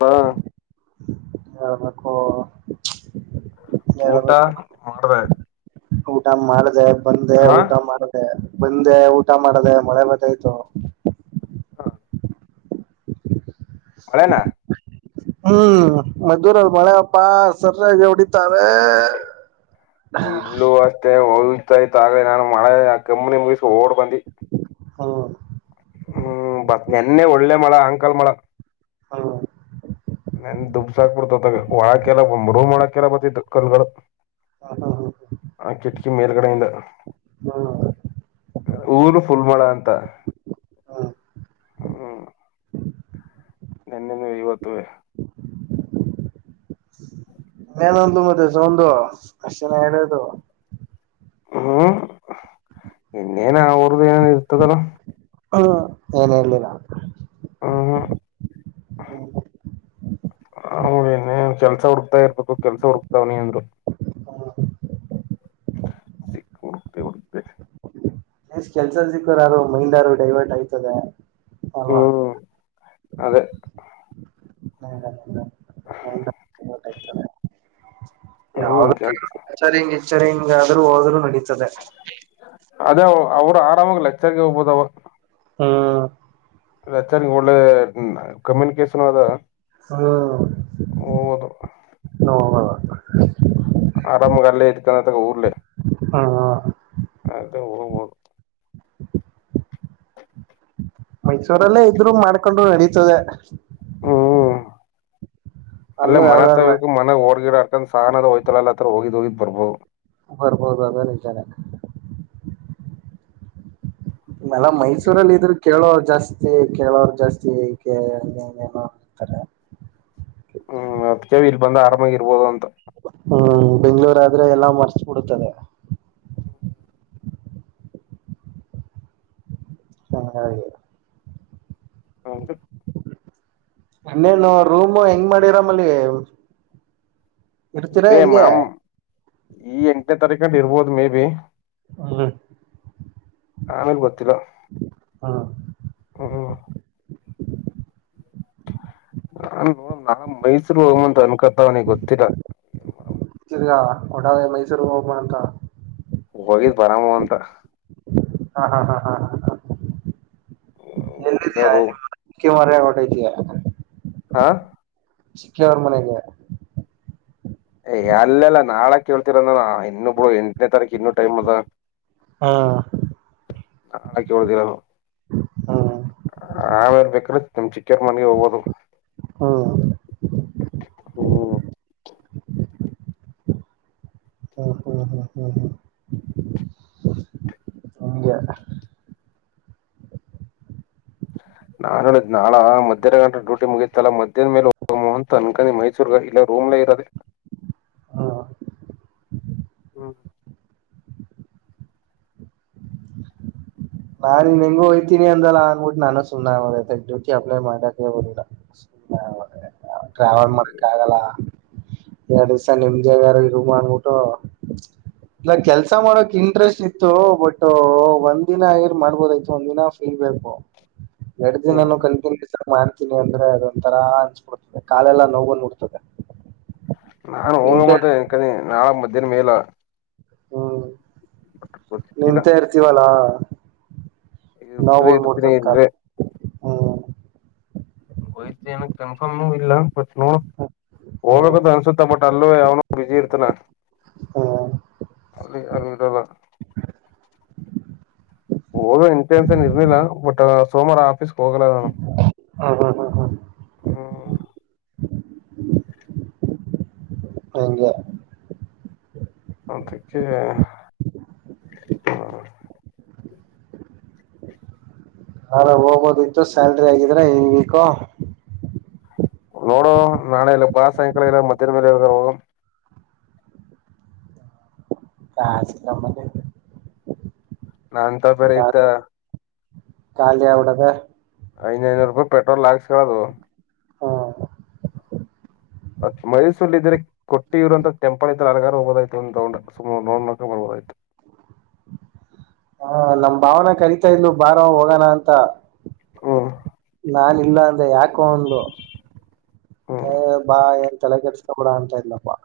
ಬಾ ಯಕ್ಕ ಊಟ ಮಾಡ್ದೆ ಊಟ ಮಾಡ್ದ ಬಂದೆ ಹಾ ಊಟ ಮಾಡ್ದ ಬಂದೆ ಊಟ ಮಾಡದೆ ಮಳೆ ಬತಾಯ್ತು ಹಾ ಮಳೆನಾ ಹ್ಮ್ ಮದೂರಲ್ಲಿ ಮಳೆ ಪಪ್ಪಾ ಸರಿಯಾಗಿ ಹೊಡಿತಾವೆ ಇಲ್ಲೂ ಅಷ್ಟೇ ಹಯ್ತಾಯ್ತ ಹಾಗ ನಾನು ಮಳೆ ಕೆಮ್ಮನಿ ಮುಗಿಸಿ ಓಡ್ ಬಂದಿ ಹಾ ಹ್ಮ್ ಬತ್ ನೆನ್ನೆ ಒಳ್ಳೆ ಮಳ ಅಂಕಲ್ ಮಳ ಹಾ ನನ್ ದುಬ್ಸಾಕ್ಬಿಡ್ತತಗ ಒಳಕಲ್ಲ ರೂಮ ಒಳಕಲ್ಲ ಬತಿತ್ತು ಕಲ್ಲುಗಳು ಹ್ಮ್ ಹ್ಮ್ ಆ ಕಿಟಕಿ ಮೇಲ್ಗಡೆಯಿಂದ ಹ್ಮ್ ಊರು ಫುಲ್ ಮಳ ಅಂತ ಹ್ಮ್ ಹ ನನ್ನೆನ್ನು ಇಐವತ್ತುುವೇ ಹ್ಮ ನ ಮತ್ತ ಸೌ ಮನ ಹೇಳಡದು ಹ್ಮ್ ಇನ್ನ ಾನ ಆ ರ್ದ ಏನ ಇರ್ತ ತಲ ಹ್ಮ ಏನ್ ಹೇಳ್ಲಿಲ್ಲ ಹ್ಮ ಹೇನ ಕೆಲ್ಸ ಹುಡುಕ್ತಾ ಇರ್ಬೇಕು ಕೆಲ್ಸ ಹುಡುಕ್ತಾವ ನೀಿ ಅಂದ್ರು ಸಿಿ ಉಡಬ ಉಡಬೇಕ ಎಷ್ಟ್ ಕೆಲ್ಸದ ಸಿಕ್ಕರಾರರು ಮೈಂಡ್ ಯಾರು ಡೈವರ್ಟ್ ಆಯ್ತದೆ ಅಲ್ವಾ ಹ್ಮ್ ಅದೇ ಹ ಹ್ಮ್ ಕೆಲ್ಸ ಯಾವ್ದಚ್ಚರಿ ಹಿಂಗ್ ಎಚ್ಚರಿ ಹಿಂಗಾದ್ರೂ ಹೋದ್ರೂ ನಡೀತದೆ ಅದೇ ಅವರು ಆರಾಮಾಗ ಲೆಕ್ಚರ್ಗೆ ಹೋಗ್ಬೋದವ ಹ್ಮ ಚಾರ್ ಒಳ್ಳೆ ಕಮ್ಯುನಿಕೇಶನ್ ಅದ ಹ್ಮ ಹೋಗ್ಬೋದು ನೋ ಆರಾಮ ಅಲ್ಲೇ ಇದಕನ ತಾಗ ಊರ್ಲೆೇ ಹಾ ಹ ಅದ ಹ ಹರು ಮೈಸೂರಲ್ಲೇ ಇದ್ರು ಮಾಡ್ಕೊಂಡರು ನಡೀತದೆ ಅಲ್ಲ ಅಲ್ಲೂ ಮ ತ ಯಾವ್ದಲ್ಲ ಮನಗ್ ಹಓಡ್ಗಿಡರ್ಕಂದ ಸಹನದ ಹಯ್ತಾಲ್ಲ ಹತ್ರ ಹೋಗಿದ್ ಹೋಗಿದ್ ಬರ್ಬೋದು ಬರ್ಬೋದು ಅದ ನಿಜಾನ ನಲ್ಲ ಮೈಸೂರಲ್ಲಿ ಇದರು ಕೇಳೋರ್ ಜಾಸ್ತಿ ಕೇಳೋರ್ ಜಾಸ್ತಿ ಹ ಹಂಗಗೆ ತನ್ನ ಹ್ಮ್ ಮತ್ತ ಕೆ ಇಲ್ಲಿ ಬಂದ ಆರಾಮಾಗಿ ಇರ್ಬೋದು ಅಂತ ಹ್ಮ್ ಬೆಂಗ್ಳೂರ್ ಆದ್ರೆ ಎಲ್ಲಾ ಮರ್ಚ್ಬಿಡತುತ್ತದೆ ಅಂಗ ಇನ್ನೇನು ರೂಮ್ ಹೆಂಗ್ ಮಾಡಿರ ಮಲ್ಲಿ ಇದೇ ಮ್ಯಾಮ್ ಈ ಎಂಟನೇ ತಾರೀಕಲ್ಲಿ ಇರ್ಬೋದು ಮೇ ಬಿ ಹ್ಮ್ ಆಮಿರ್ ಬತ್ತರ ಹ್ಮ್ ಹ್ಮ ನಾ ನಾ ಮೈಸೂರ್ ಹೋಗುವಂತ ಅನ್ಕತಾವನಿಗೆ ಗೊತ್ತಿಲ್ಲ ಏನ್ ತಿರ್ಗ ಒಡವೆ ಮೈಸೂರ್ ಹೋಗ್ಬೋಣಂತ ಹೋಗಿದ್ ಬರಾಮ ಅಂತ ಹ ಇದಾರು ಎವ ಓಟ ಹಾ ಚಕ್ಕಿಯವರ ಮನೆಗೆ ಅಲ್ಲೆಲ್ಲಾ ನಾಳಾ ಕೇಳ್ತೀರ ನಾನು ಇನ್ನುಬ್ ಎಂಟನೇ ತಾರೀಕು ಇನ್ನುೂ ಟೈಮ್ ಅದ ಹಾ ನಳಕ ಒಳ ದಿನ ಹ್ಮ್ ಹ್ಮ್ ಆ ಬೇಕ ಚಿಕೆಟ್ ಮನೋಗಬದು ಹ್ಮ್ ಹ್ಮ ಹ್ಮ ಹಾ ಹಾ ಹಾ ಹಾ ನಾನ್ ಹೇಳಿದ್ ನಾಳಾ ಮಧ್ಯಾಹ್ರ ಗಂಟ ಡೂಟಿ ಮುಗೀತಲ್ಲ ಮಧ್ಯ್ಯಾದ್ ಮೇಲೆ ಮೋಹಂತ ಅನ್ಕೆ ಮೈಸೂರ್ಗ ಇಲ್ಲ ರೋಮ್ಲ ಇರೋದೆ ಹ್ಮ್ ಹ್ಮ ನಾನನ್ ಇನ್ ಹೆಂಗು ಹಯ್ತೀನಿ ಅಂದಲ್ಲ ಅಂದಬಿಟ್ಟು ನಾನು ಸುಮ್ಮ ಡ್ಯೂಟಿ ಅಪ್ಲ ಮಾಡಕೆ ಬಂದಿಲ್ಲ ಟ್ರಾವೆಲ್ ಮಾಡಕ್ಕ ಆಗಲ್ಲ ಎರಡು ದಿವಸ ನಿಮ್ದಾಗಾರ ಇರು ಅಂಗ್ಬಟ್ಟು ಇ ಕೆಲ್ಸ ಮಾಡೋಕ್ ಇಂಟ್ರೆಸ್ಟ್ ಇತ್ತು ಬಟ್ ಒಂದಿನ ಮಾಡ್ಬೋದಯ್ತು ಒಂದ ದಿನ ಫ್ರೀ ಬೇಕು ಎಡ್ ಹ್ಮ್ ದಿನ ಕ ಮಾಡ್ತೀನಿ ಅಂದ್ರೆ ಅದೊಂತರಾ ಅನ್ಸ್ಬಿಡ್ತದೆ ಕಾಲೆಲ್ಲಾ ನೋವ ಬಂದ ಬಿಡ್ತಾದೇ ನಾನು ಹೋಗ ಮಂತನ್ಕ ನಾಳ ಮಧ್ಯಾಹನ ಮೇಲ ಹ್ಮ್ ಬಟ್ ಗೊತ್ತಿಲ್ಲ ನಿಂತೆ ಇರ್ತೀವಲ್ಲಾ ಇದ್ರೆ ನಾವಗಳ ಇರ್ತೀನಿ [unintelligible] ಕ ಇಲ್ವೇ ಹ್ಮ್ ವಯ್ತನ್ ಏನ ಕನ್ಫರ್ಮ ಇಲ್ಲ ಬಟ್ ನೋಡ್ ಹ್ಮ್ ಹ್ಮ್ ಹೋಗ್ಬೇಕಂತ ಅನ್ಸುತ್ತ ಬಟ ಅಲ್ಲೋ ಯಾವನ. ಬಿಜಿ ಇರ್ತನ. ಹಾ ಅಲ್ಲಿ ಅಲ್ಲಿಡಲ. ಹೊಗ ಇಂತೆ ಅಂತ ಇರ್ನಿಲ್ಲ ಬಟ್ ಸೋಮಾರ ಆಫೀಸ್. ಹಾ ಹಾ ಹಾ ಹಾ ಹ್ಮ್ ಹಗೆ ಅದಕ್ಕೆ ಹ್ಮ ನಾಳೆ ಹೋಗೋದಿತ್ತು ಸ್ಯಾಲ್ರಿ ಆಗಿದ್ರ ಹಂಗ ವಿಕು ನೋಡು ನಾಳೆ ಎಲ್ಲ ಬಾ ಸಾಯಂಕಾಲ ಎಲ್ಲ ಮಧ್ಯರ ಮೇಲೆ ಹೋಗೋಣ ಖಸಿಲ ನಾಂತ ಬರೆ ಇದ್ದ ಖಾಲಿ ಹಗ್ಬಿಟಿದೆ ಐದೈನೂರು ರೂಪಾಯಿ ಪೆಟ್ರೋಲ್ ಲಾಕ್ಸ ಹೇಳೋದು ಹಾ ಮೈಸೂರ್ಲ್ಲಿ ಇದ್ರೆ ಕೊಟ್ಟಿ ಇರುವೋಂತ ಟೆಂಪಲ್ ಐ ಹರಗಾರ್ ಹೋಗಬೋದಾಯ್ತ ನೋಡ್ ನಕ ಬಬೋದಯ್ ಆ ನಮ್ಮ ಭಾವನೆ ಕರಿತಾ ಇಡಲು ಬಾರ ಹೋಗೋಣ ಅಂತ ಹಾ ನಾನ ಇಲ್ಲ ಅಂದ್ರೆ ಯಾಕೋ ಒಂದು ಹ್ಮ್ ಬಾ ಎ ತಲೆ ಕೆಟ್ಸ್ತಾಬಡ ಅಂತಾ ಇದಲ್ಲಪ್ಪಾ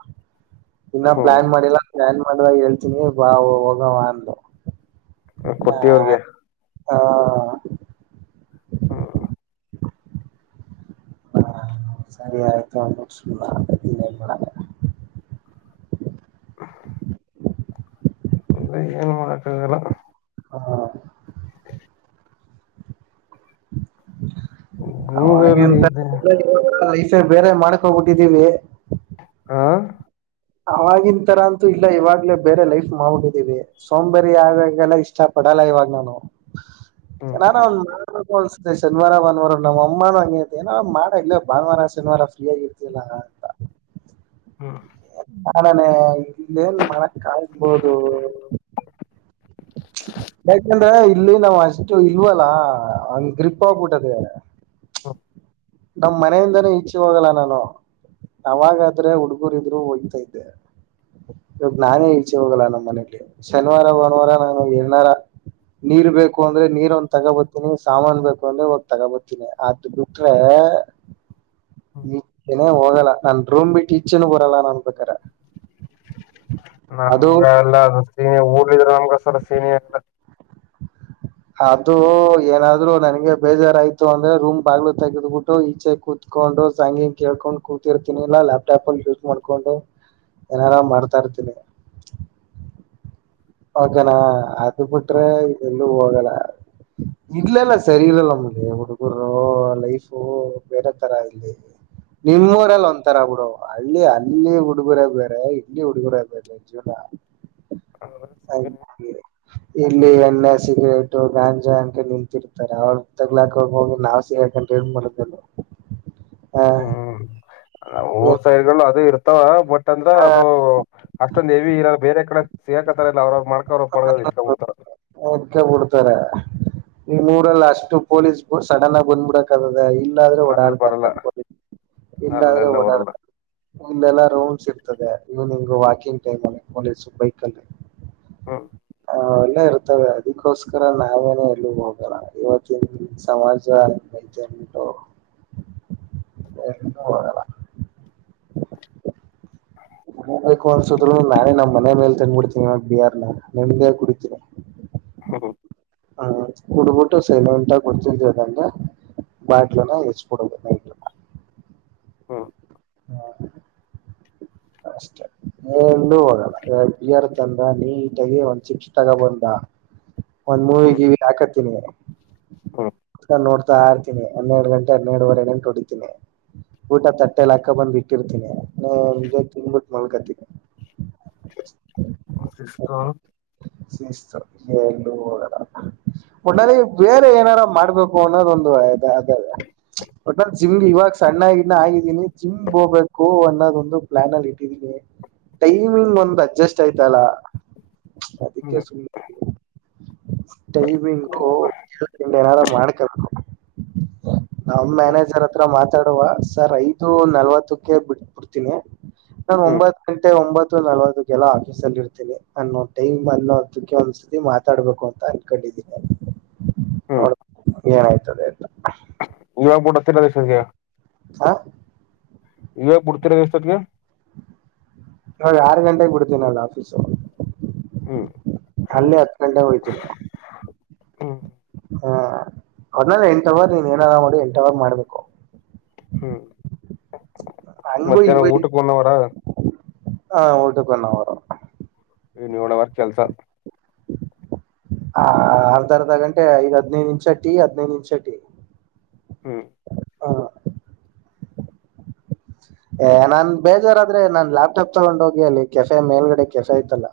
ಇನ್ನ ಪ್ಲಾನ್ ಹ್ಮ್ ಮಾಡಿಲ್ಲ ಪ್ಲಾನ್ ಮಾಡುವಾಗ ಹೇಳ್ತೀನಿ ಬಾ ಹೋಗವ ಅಂದು ಕುಟ್ಟಿ ಹೋಗಿಯಾ ಹಾ [unintelligible] ಹಾ ಸರಿಯತನ್ನ [unintelligible] ಅ ಏನು ಮಾಡೋಕೆ ಆಗಲ್ಲ ಹಾ ಗೂಗಲ್ ಇದೆ ಅವೆಂತಸ ಬೇರೆ ಮಾಡಕ್ ಹೋಗ್ಬಿಟ್ಟಿದ್ದೀವಿ ಹಾ ಆವಾಗಿನ ತರ ಅಂತೂ ಇಲ್ಲ ಇವಾಗ್ಲೇ ಬೇರೆ ಲೈಫ್ ಮಾಡಿದೀವಿ ಸೋಂಬಾರಿ ಆಗಾಗೆಲ್ಲ ಇಷ್ಟ ಪಡ್ ಮಾಡಡಲ್ಲ ಇವಾಗ ನಾನು ಹ್ಮ್ ಹ್ಮ್ ಶನಿವಾರ ಭಾನುವಾರ ನಮ್ಮ ಅಮ್ಮನ ಹಂಗೇತೆಏನ ಮಾಡ ಇ ಭಾನುವಾರ ಶನಿವಾರ ಫ್ರೀ ಆಗಿರ್ತಲ್ಲ ಅಂತ [unintelligible] ಹ್ಮ್ ನಡಾನೇ ಇಲ್ಲೇನ್ ಮಕ್ ಕಾಯಬೋದು ಹ [unintelligible] ಯಾಕಂದ್ರೆ ಇಲ್ಲಿ ನಾವ್ ಅಷ್ಟು ಇಲ್ವಲ್ಲ ಒಂದ್ ಗ್ರಿಪ್ಪಬಿಟ್ಟದ ಹ್ಮ ನಮ್ ಮನೆಯಿಂದಾನೇ ಇಛೆ ಹೋಗಲ್ಲ ನಾನು ನಾವಾಗಾದ್ರೆ ಹುಡುಗೂರು ಇದ್ರು ಹೋಗಿತಾ ಇದ್ದೆ ಇವ ನಾನೇ ಈಚೆ ಹೋಗಲ್ಲ ನಮ್ಮ್ ಮನೇಲಿ ಶನಿವಾರ ಭಾನವಾರ ನಾನು ಎನಾರ ನೀರ್ ಬೇಕು ಅಂದ್ರೆ ನೀರ್ ಒಂದ್ ತಗೋಬರ್ತಿನಿ ಸಾಮಾನನ್ ಬೇಕು ಅಂದ್ರೆ ಹೋಗ್ ತಗೋಬತಿನನಿ ಆ ಆದ್ರೆ ಈಚನೇ ಹೋಗಲ್ಲ ನನ್ ರೂಮ್ ಬಿಟ್ಟು ಇಚ್ಚನ್ ಬರಲ್ಲ ಅನ್ಬೇಕಾರೆ ಅದು ನಮ್ಗೆ ಎಲ್ಲ ಅ [unintelligible] ನಮ್ಗಸರ ಸೀನಿ ಎಲ್ಲ ಅದು ಏನಾದ್ರು ನನ್ಗೆ ಬೇಜಾರಾಯ್ತು ಅಂದ್ರೆ ರೂಮ್ ಬಾಗ್ಲು ತೆೆಗೆದ್ಬಿಟ್ಟು ಈಚೆ ಕೂತ್ ಕತ್ಕೊಂಡು ಸಂಂಗಿ ಕೇಳ್ಕೊಂಡು ಕೂತಿರ್ತಿನನಿಿಲ್ಲಾ ಲ್ಯಾಪ್ಟಾಪ್ ಅಲ್ಲಿ ಯೂಸ್ ಮಾಡ್ಕೊಂಡು ಏನಾದ್ರುವೆ ಮಾಡ್ತಾ ಇರ್ತೀನಿ ಅದು ಬಿಟ್ರೆ ಇದೆಲ್ಲೂ ಹೋಗಲ್ಲ ಇಲಲ್ಲ ಸರಿ ಇಲ್ಲಲ್ಲ ನಮಲ್ಲಿ ಹುಡುಗರು ಲೈಫು ಬೇರೆ ತರ ಇಲ್ಲಿ ನಿಮ್ಮೂರಲ್ಲಿ ಒಂಥರ ಬಿಡು ಹಳ್ಳಿ ಅಲ್ಲಿ ಹುಡುಗುರ ಬೇರೆ ಇಲ್ಲಿ ಹುಡುಗರ ಬೇರೆ ಜೀವನ ಹ [unintelligible] ಇಲ್ಲಿ ಎಣ್ಣೆ ಸಿಗರೇಟು ಗಾಂಜಾ ಅಂತ ನಿಂತಿರ್ತಾರೆ ಅವ ತಗ್ಲಾಕೋಗ ಹೋಗಿ ನಾವವು ಸಿಕಂತ ಇ ಮಾಡದಲ್ ಹ ಹ್ಮ್ ಊರ್ ಸೈಡ್ಗಳು ಅದು ಇರ್ತವ ಬಟ್ ಅಂದ್ರ ಅದು ಅಷ್ಟೊಂದು ನವಿ ಇರ ಬೇರೆ ಕಡೆ ಸಿೇಕತಾರಲ್ಲ ಅವ್ರವ್ ಮಾಡಕ ಅವ್ರ ಪಡ ಇಕ ಬಿಡ್ತಾರ ಇಡ್ಕ ಬಿಡ್ತಾರೆ ನಿಮ್ ಊರಲ್ ಅಷ್ಟು ಪೊಲೀಸ್ ಸಡನ್ ಆಗಿ ಬಂದ್ಬಿಡಕ್ದದ ಇಲ್ ಇಲ್ಲಾದ್ರೆ ಅಲ್ಲಿ ಓಡಾಡ್ತಾರೆ ಬರಲ್ಲ ತಕ ಇಲ್ಲಾದ್ರೆ ಅಲ್ಲೆಲ್ಲ ಬರಲ್ಲ ಓಡಾಡ್ತಾರ್. ಇಲ್ಲೆಲ್ಲಾ ರೌಂಡ್ಸ್ ಇರ್ತದೆ ಇವ್ನಿಂಗ್ ವಾಕಿಂಗ್ ಟೈಮ್ ಅಲ್ಲಿ ಪೊಲೀಸ್ ಬೈಕ್ ಅಲ್ಲಿ. ಹ್ಮ್ ಅವೆಲ್ಲ ಇರ್ತವೆ ಅದಕ್ಕೋಸ್ಕರ ನಾವೇನ ಎಲ್ಲಿ ಹೋಗಲ್ಲ ಇವತ್ತಿನ್ ಸಮಾಜ. ಐತೆ ಅಂದ್ಬಿಟ್ಟು ಎಲ್ಲೂ ಹೋಗಲ್ಲ ಹೋಗ್ಬೇಕು ಅನ್ಸುದ್ರೂನು ನಾನೇ ನಮ್ ಮನೆ ಮೇಲೆ ತಂದ್ಬಿಡ್ತೀನಿ ಇ ಬಿಯಾರ್ ನ ನಿಮ್ದಿಯಾಗ್ ಕುಡಿತೀನಿ. ಹಃ ಹ ಹಾ ಕುಡ್ಬಿಟ್ಟು ಸೈಲೆಂಟಗ್ ಗೊತ್ತಿಲ್ದೆ ಇದಂಗೆ. ಬಾಟ್ಲನ್ ಎಚ್ಚಬಿಡದು. [unintelligible] ಹ್ಮ ಅಷ್ಟೇ ಎಲ್ಲು ಹೋಗಲ್ಲ ಬಿಯರ್ ತಂದ ನೀಟಾಗಿ ಒಂದ್ ಚಿಪ್ಸ್ ತಗಬಂದ. ಒಂದ್ ಹ್ಮ್ ಮೂವಿಗಿವಿ ಹಾಕತ್ತಿನಿ. ಹ್ಮ್ ನೋಡ್ತಾ ಇರ್ತೀನಿ ಹನ್ನೆರ್ಡ್ ಗಂಟೆ ಹನ್ನೆರ್ಡುವರೆ ಗಂಟ್ ಹೊಡಿತೀನಿ. ಊಟ ತಟ್ಟೆಲ್ ಹಾಕ ಬಂದ್ ಬಿಟ್ಟಿರ್ತೀನಿ ನೇಮ್ದಿಯಗ್ ತಿನ್ಬಿಟ್ ಮಲ್ಕತಿನಿ. ಇಷ್ಕ ಶಿಸ್ತು ಎಲ್ಲೂ ಹೋಗಲ್ಲ ಒಟ್ನಲ್ಲಿ ಬೇರೆ ಏನಾರ ಮಾಡ್ಬೇಕು ಅನ್ನೋದ್ ಒಂದ್ ಹು ಅದ ಅದೇವ್. ಒಟ್ನಾಲ್ ಜಿಮ್ಗೆ ಇವಾಗ ಸಣ್ಣಗನ್ನ ಆಗಿದೀನಿ ಜಿಮ್ಗೆ ಹೋಗಬೇಕು ಅನ್ನೋದ ಒಂದು ಪ್ಲಾನ್ ಅಲ್ಲಿ ಇಟ್ಟಿದೀನಿ. ಟೈಮಿಂಗ್ ಒಂದ್ ಅಡ್ಜಸ್ಟ್ ಆಯ್ತಲ್ಲ ಅದಿಕ್ಕೆ ಹ್ಮ್ ಸುಮ್ ಟೈಮಿಂಗೂ ಏನಾರ ಮಾಡ್ಕ. ನಮ್ಮ ಮ್ಯಾನೇಜರ್ ಹತ್ರ ಮಾತಾಡುವ ಸರ್ ಐದು ನಲ್ವತ್ತಕ್ಕೆ ಬಿಟ್ ಬುಡ್ತೀನಿ. ನಾನ್ ಹ್ಮ್ ಒಂಬತ್ ಗಂಟೆ ಒಂಬತ್ತು ನಲ್ವತ್ತುಕೆಲ್ಲ ಆಫೀಸ್ ಅಲ್ ಇರ್ತಿನಿ ನಾನು ಟೈಮ್. ಅನ್ನೋತ್ತಕ್ಕೆ ಒಂದ್ಸತಿ ಮಾತಾಡ್ಬೇಕು ಅಂತ ಅನ್ಕೊಂಡಿದೀನಿ ಹ್ಮ್ ನೋಡ್ಬೇಕು. ಏನಾಯ್ತದೆ ಅಂತ. ತ್ರಿ ಪ್ರದೇಶಗ್ಯ. ಹಾ ಈವ ಬಡ್ತಿರ ಎಷ್ಟೊತಿಗೆ. ನೋಡ್ ಆರು ಗಂಟೆಗೆ ಬಿಡ್ತೀನಿ ನಾನ್ ಆಫೀಸು. ಹ್ಮ್ ಅಲ್ಲೆ ಹತ್ಕಂಡೆ ಹೋಯ್ತಿನಿ. ಹ್ಮ ಹ್ಮ ಅದ್ನೇ ಎಂಟ್ವರ್ ನೀನ್ ಏನಾರ ಮಾಡಿ ಎಂಟ್ವರ್ ಮಾಡ್ಬೇಕು. ಹ್ಮ್ ಹಂಗು ಮಧ್ಯಾಹ್ನ ಊಟಕ್ ವನ್ನವರ. ಹಾ ಊಟಕ್ ವನ್ನವರು. ಏನ್ ಯೊಳ್ ಅವರ್ ಕೆಲ್ಸ. ಹ ಅರ್ಧ ಅರ್ಧ ಗಂಟೆ ಐದ್ ಹದ್ನೈದ್ ನಿಮ್ಷ ಟಿ ಹದ್ನೈದ್ ನಿಮ್ಷ ಟಿ. ಹ್ಮ್ ಹಾ ಎ ನಾನ್ ಬೇಜಾರಾದ್ರೆ ನಾನ್ ಲ್ಯಾಪ್ಟಾಪ್ ತಗೊಂಡ್ ಹೋಗಿ ಅಲ್ಲಿ ಕೆಫೆ ಮೇಲ್ಗಡೆ ಕೆಫೆ ಐತಲ್ಲ.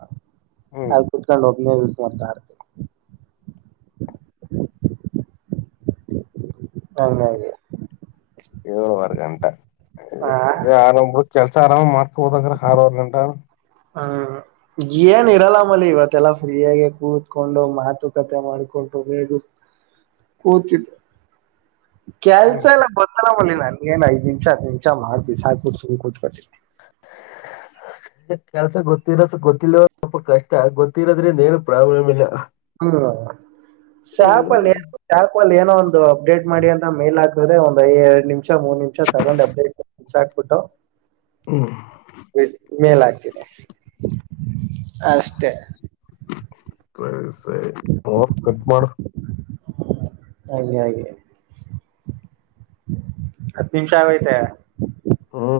ಹ್ಮ್ ಅಲ್ಕುತ್ಕೊಂಡ್ ಹೋಗ್ ವಾದಡ್ತಿನಿ. ಹಂಗಾಗಿ ಏಳುವರ್ ಗಂಟ ಆ ಅದೇ ಆರಂಬ್ ಕೆಲ್ಸ ಆರಾಮ್ ಮಾಡ್ಕ್ ಹೋದಾದ್ರ ಆರ್ವರ್ ಗಂಟ. ಹ್ಮ ಏನ್ ಇರಲ್ಲಮ್ಮಲ್ಲಿ ಇವತ್ತೆಲ್ಲಾ ಫ್ರೀಯಾಗೆ ಕೂತ್ಕೊಂಡು ಮಾತುಕತೆ ಮಾಡ್ಕೊಂಡು ರೇಗುಸ್ ಕುತ್ತಿದ್. ಕೆಲ್ಸ ಎಲ್ಲ ಬದಲಿ ಮಲ್ಲಿ ಐದ್ ನಿಮ್ಷ ಹತ್ ನಿಮ್ಷ ಮಾಡ್ ಬಿಸಾಕ್ ಸುಮ್ ಕುಂತ್ಕೊಂತೀನಿ. ಕೆಲ್ಸ ಗೊತ್ತಿರೋ ಗೊತ್ತಿಿಲ್ಲವ ಸ್ವಲ್ಪ ಕಷ್ಟ ಗೊತ್ತಿರೋದ್ರಿಂದ ಏನು ಪ್ರಾಬ್ಲಮ್ ಇಲ್ಲ ಹ್ಮ್ ಶ್ಯಾಪ ಅಲ್ಲಿ ಏ ಶ್ಯಾಪ ಅಲ್ಲಿ ಏನೋ ಒಂದು ಅಪ್ಡೇಟ್ ಮಾಡಿ ಅಂತ ಮೇಲ್ ಆಗ್ ಒಂದ್ಐ ಎರಡ್ ನಿಮಷ ಮೂರ್ ನಿಮಿಷ ತಗೊಂಡ್ ಅಪ್ಡೇಟ್ ಹಾಕ್ಬಿಟ್ಟು ಮೇ ಲತಿ ಅಷ್ಟೇ ಸಸೆ ಅವ ಗಟ್ಬಡ ಹಾಗೆ ಹಾಗೆ ಹತ್ತು ನಿಮಿಷ ಆಗೈತೆ ಹಾ